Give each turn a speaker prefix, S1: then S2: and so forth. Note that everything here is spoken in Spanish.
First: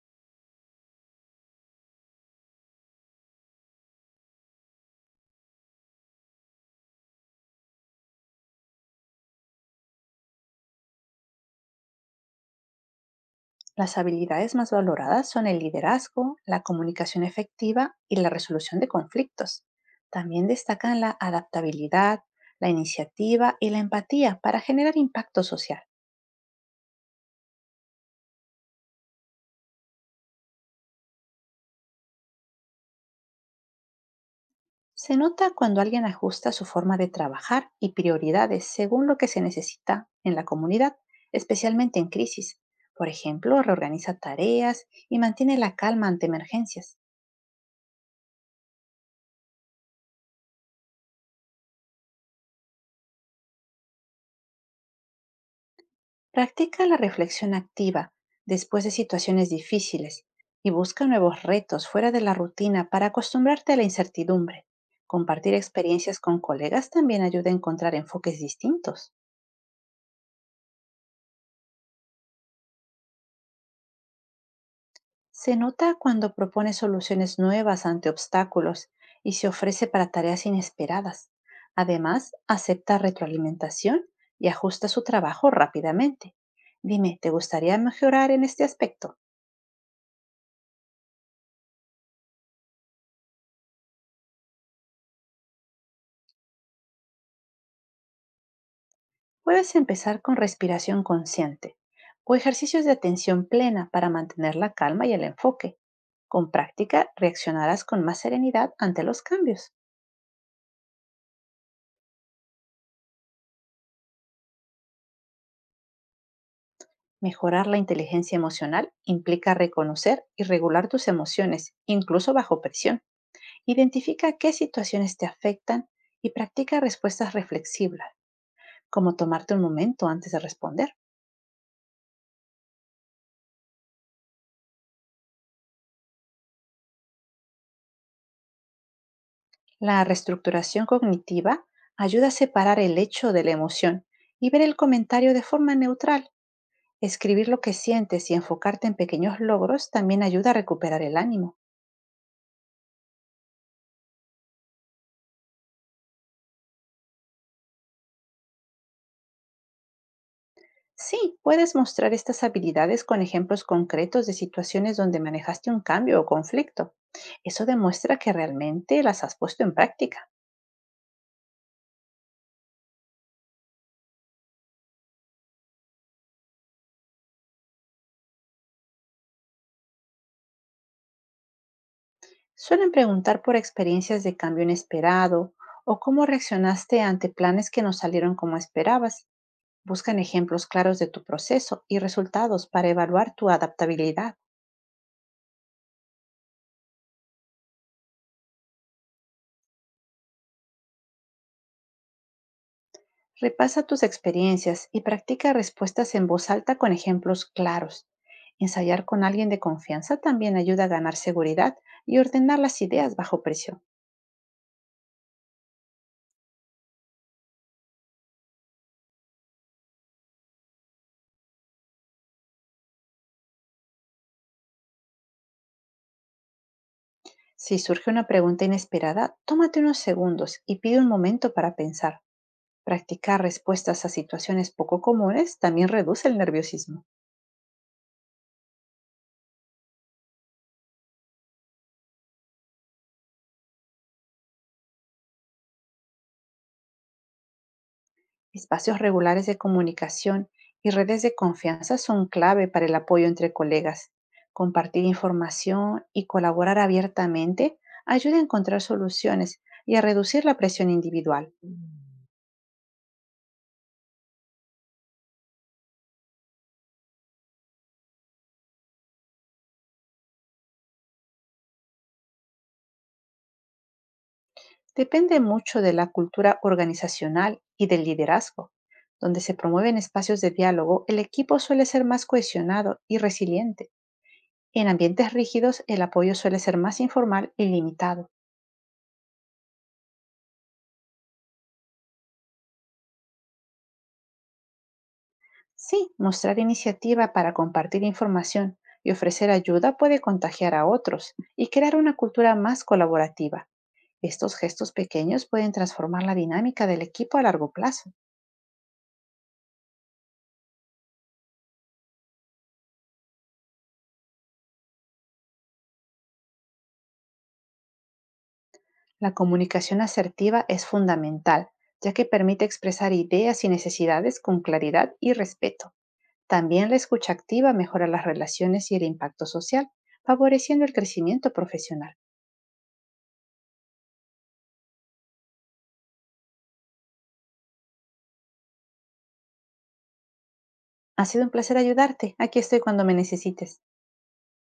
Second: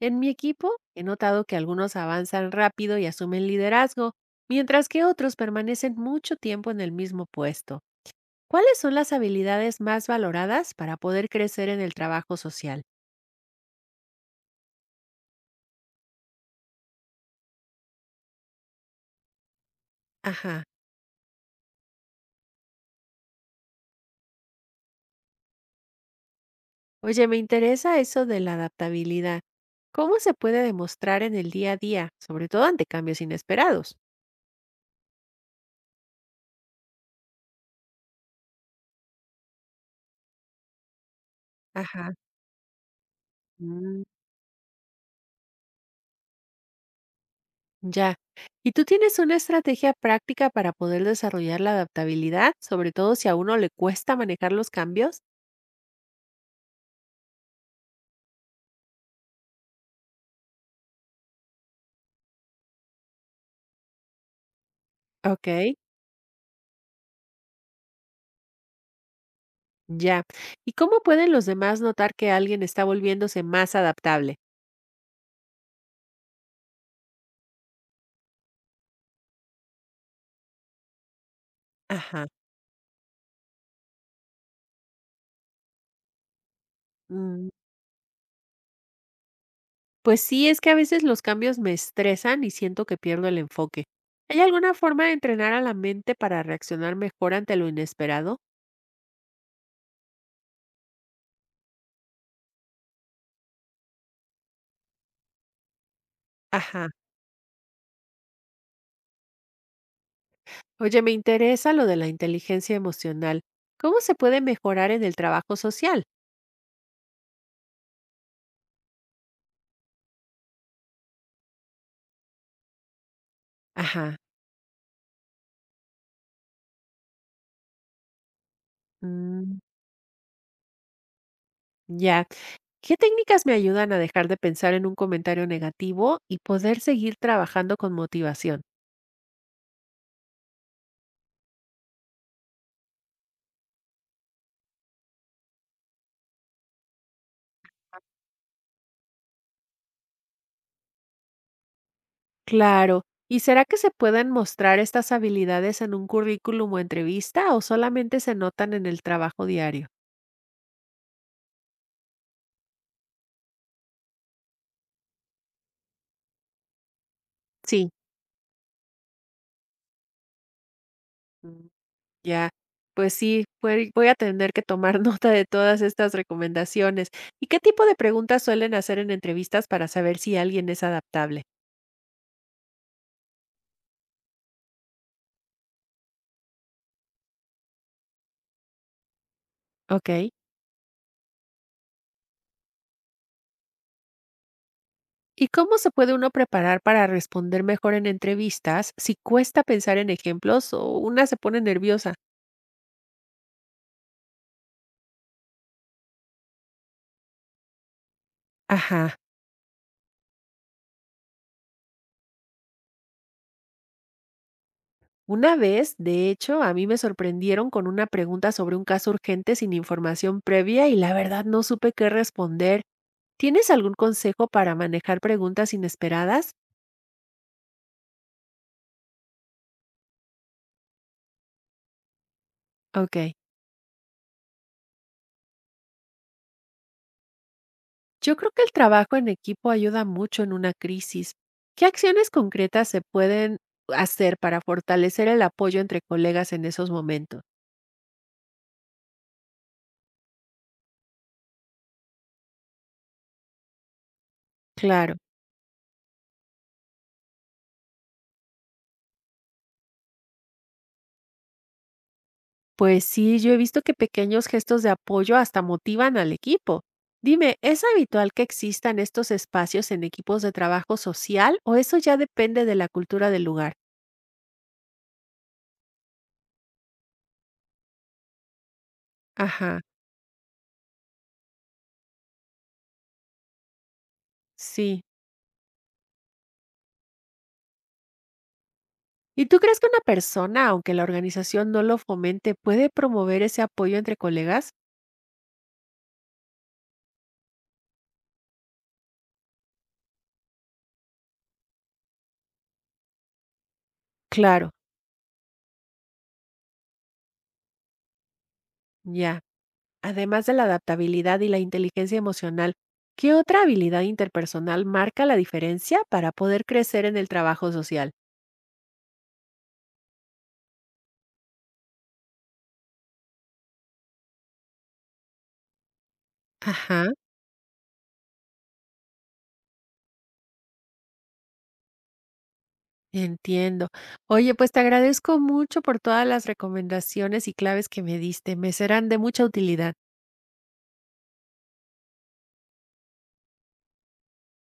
S1: En mi equipo he notado que algunos avanzan rápido y asumen liderazgo, mientras que otros permanecen mucho tiempo en el mismo puesto. ¿Cuáles son las habilidades más valoradas para poder crecer en el trabajo social?
S2: Las habilidades más valoradas son el liderazgo, la comunicación efectiva y la resolución de conflictos. También
S1: Ajá.
S2: destacan la adaptabilidad, la iniciativa y la empatía para generar impacto social.
S1: Oye, me interesa eso de la adaptabilidad. ¿Cómo se puede demostrar en el día a día, sobre todo ante cambios inesperados?
S2: Se nota cuando alguien ajusta su forma de trabajar y prioridades según lo que se necesita en la comunidad, especialmente en
S1: Ajá.
S2: crisis. Por ejemplo,
S1: Mm,
S2: reorganiza tareas y mantiene la calma ante emergencias.
S1: ya. ¿Y tú tienes una estrategia práctica para poder desarrollar la adaptabilidad, sobre todo si a uno le cuesta manejar los cambios?
S2: Practica la reflexión activa después de situaciones difíciles y busca nuevos retos fuera de la rutina para acostumbrarte a la incertidumbre. Compartir
S1: Okey,
S2: experiencias con colegas también ayuda a encontrar enfoques distintos.
S1: ya. ¿Y cómo pueden los demás notar que alguien está volviéndose más adaptable?
S2: Se nota cuando propone soluciones nuevas ante obstáculos y se ofrece para tareas inesperadas.
S1: Ajá.
S2: Además, acepta retroalimentación y ajusta su trabajo rápidamente. Dime, ¿te
S1: Mm,
S2: gustaría mejorar en este aspecto?
S1: pues sí, es que a veces los cambios me estresan y siento que pierdo el enfoque. ¿Hay alguna forma de entrenar a la mente para reaccionar mejor ante lo inesperado?
S2: Puedes empezar con respiración consciente o ejercicios de atención plena para mantener la calma y el enfoque. Con
S1: Ajá.
S2: práctica, reaccionarás con más serenidad ante los cambios.
S1: Oye, me interesa lo de la inteligencia emocional. ¿Cómo se puede mejorar en el trabajo social?
S2: Mejorar la inteligencia emocional implica reconocer y regular tus emociones, incluso bajo presión.
S1: Ajá.
S2: Identifica qué situaciones te afectan y practica respuestas reflexivas, como tomarte
S1: Mm,
S2: un momento antes de responder.
S1: ya. ¿Qué técnicas me ayudan a dejar de pensar en un comentario negativo y poder seguir trabajando con motivación?
S2: La reestructuración cognitiva ayuda a separar el hecho de la emoción y ver el comentario de forma neutral. Escribir lo que sientes y enfocarte en pequeños logros también ayuda a recuperar el ánimo.
S1: Claro. ¿Y será que se pueden mostrar estas habilidades en un currículum o entrevista o solamente se notan en el trabajo diario?
S2: Sí, puedes mostrar estas habilidades con ejemplos concretos de situaciones donde manejaste un cambio o conflicto. Eso
S1: Sí.
S2: demuestra que realmente las has puesto en práctica.
S1: Mm. Ya, pues sí, voy a tener que tomar nota de todas estas recomendaciones. ¿Y qué tipo de preguntas suelen hacer en entrevistas para saber si alguien es adaptable?
S2: Suelen preguntar por experiencias de cambio inesperado o cómo reaccionaste ante planes que no salieron como esperabas.
S1: Ok.
S2: Buscan ejemplos claros de tu proceso y resultados para evaluar tu adaptabilidad.
S1: ¿Y cómo se puede uno preparar para responder mejor en entrevistas si cuesta pensar en ejemplos o una se pone nerviosa?
S2: Repasa tus experiencias y practica respuestas en voz alta con ejemplos claros. Ensayar
S1: Ajá.
S2: con alguien de confianza también ayuda a ganar seguridad y ordenar las ideas bajo presión.
S1: Una vez, de hecho, a mí me sorprendieron con una pregunta sobre un caso urgente sin información previa y la verdad no supe qué responder. ¿Tienes algún consejo para manejar preguntas inesperadas?
S2: Si surge una pregunta inesperada, tómate unos segundos y pide un momento para pensar.
S1: Ok.
S2: Practicar respuestas a situaciones poco comunes también reduce el nerviosismo.
S1: Yo creo que el trabajo en equipo ayuda mucho en una crisis. ¿Qué acciones concretas se pueden hacer para fortalecer el apoyo entre colegas en esos momentos?
S2: Espacios regulares de comunicación y redes de confianza son clave para el apoyo entre colegas. Compartir
S1: Claro.
S2: información y colaborar abiertamente ayuda a encontrar soluciones y a reducir la presión individual.
S1: Pues sí, yo he visto que pequeños gestos de apoyo hasta motivan al equipo. Dime, ¿es habitual que existan estos espacios en equipos de trabajo social o eso ya depende de la cultura del lugar?
S2: Depende mucho de la cultura organizacional y del liderazgo. Donde se
S1: Ajá,
S2: promueven espacios de diálogo, el equipo suele ser más cohesionado y resiliente. En
S1: sí.
S2: ambientes rígidos, el apoyo suele ser más informal y limitado.
S1: ¿Y tú crees que una persona, aunque la organización no lo fomente, puede promover ese apoyo entre colegas?
S2: Sí, mostrar iniciativa para compartir información y ofrecer ayuda puede contagiar a otros y crear una cultura más colaborativa. Estos
S1: Claro,
S2: gestos pequeños pueden transformar la dinámica del equipo a largo plazo.
S1: ya. Además de la adaptabilidad y la inteligencia emocional, ¿qué otra habilidad interpersonal marca la diferencia para poder crecer en el trabajo social?
S2: La comunicación asertiva es fundamental, ya que permite expresar ideas y necesidades con claridad y respeto. También la
S1: Ajá.
S2: escucha activa mejora las relaciones y el impacto social, favoreciendo el crecimiento profesional.
S1: Entiendo. Oye, pues te agradezco mucho por todas las recomendaciones y claves que me diste. Me serán de mucha utilidad.
S2: Ha sido un placer ayudarte. Aquí estoy cuando me necesites.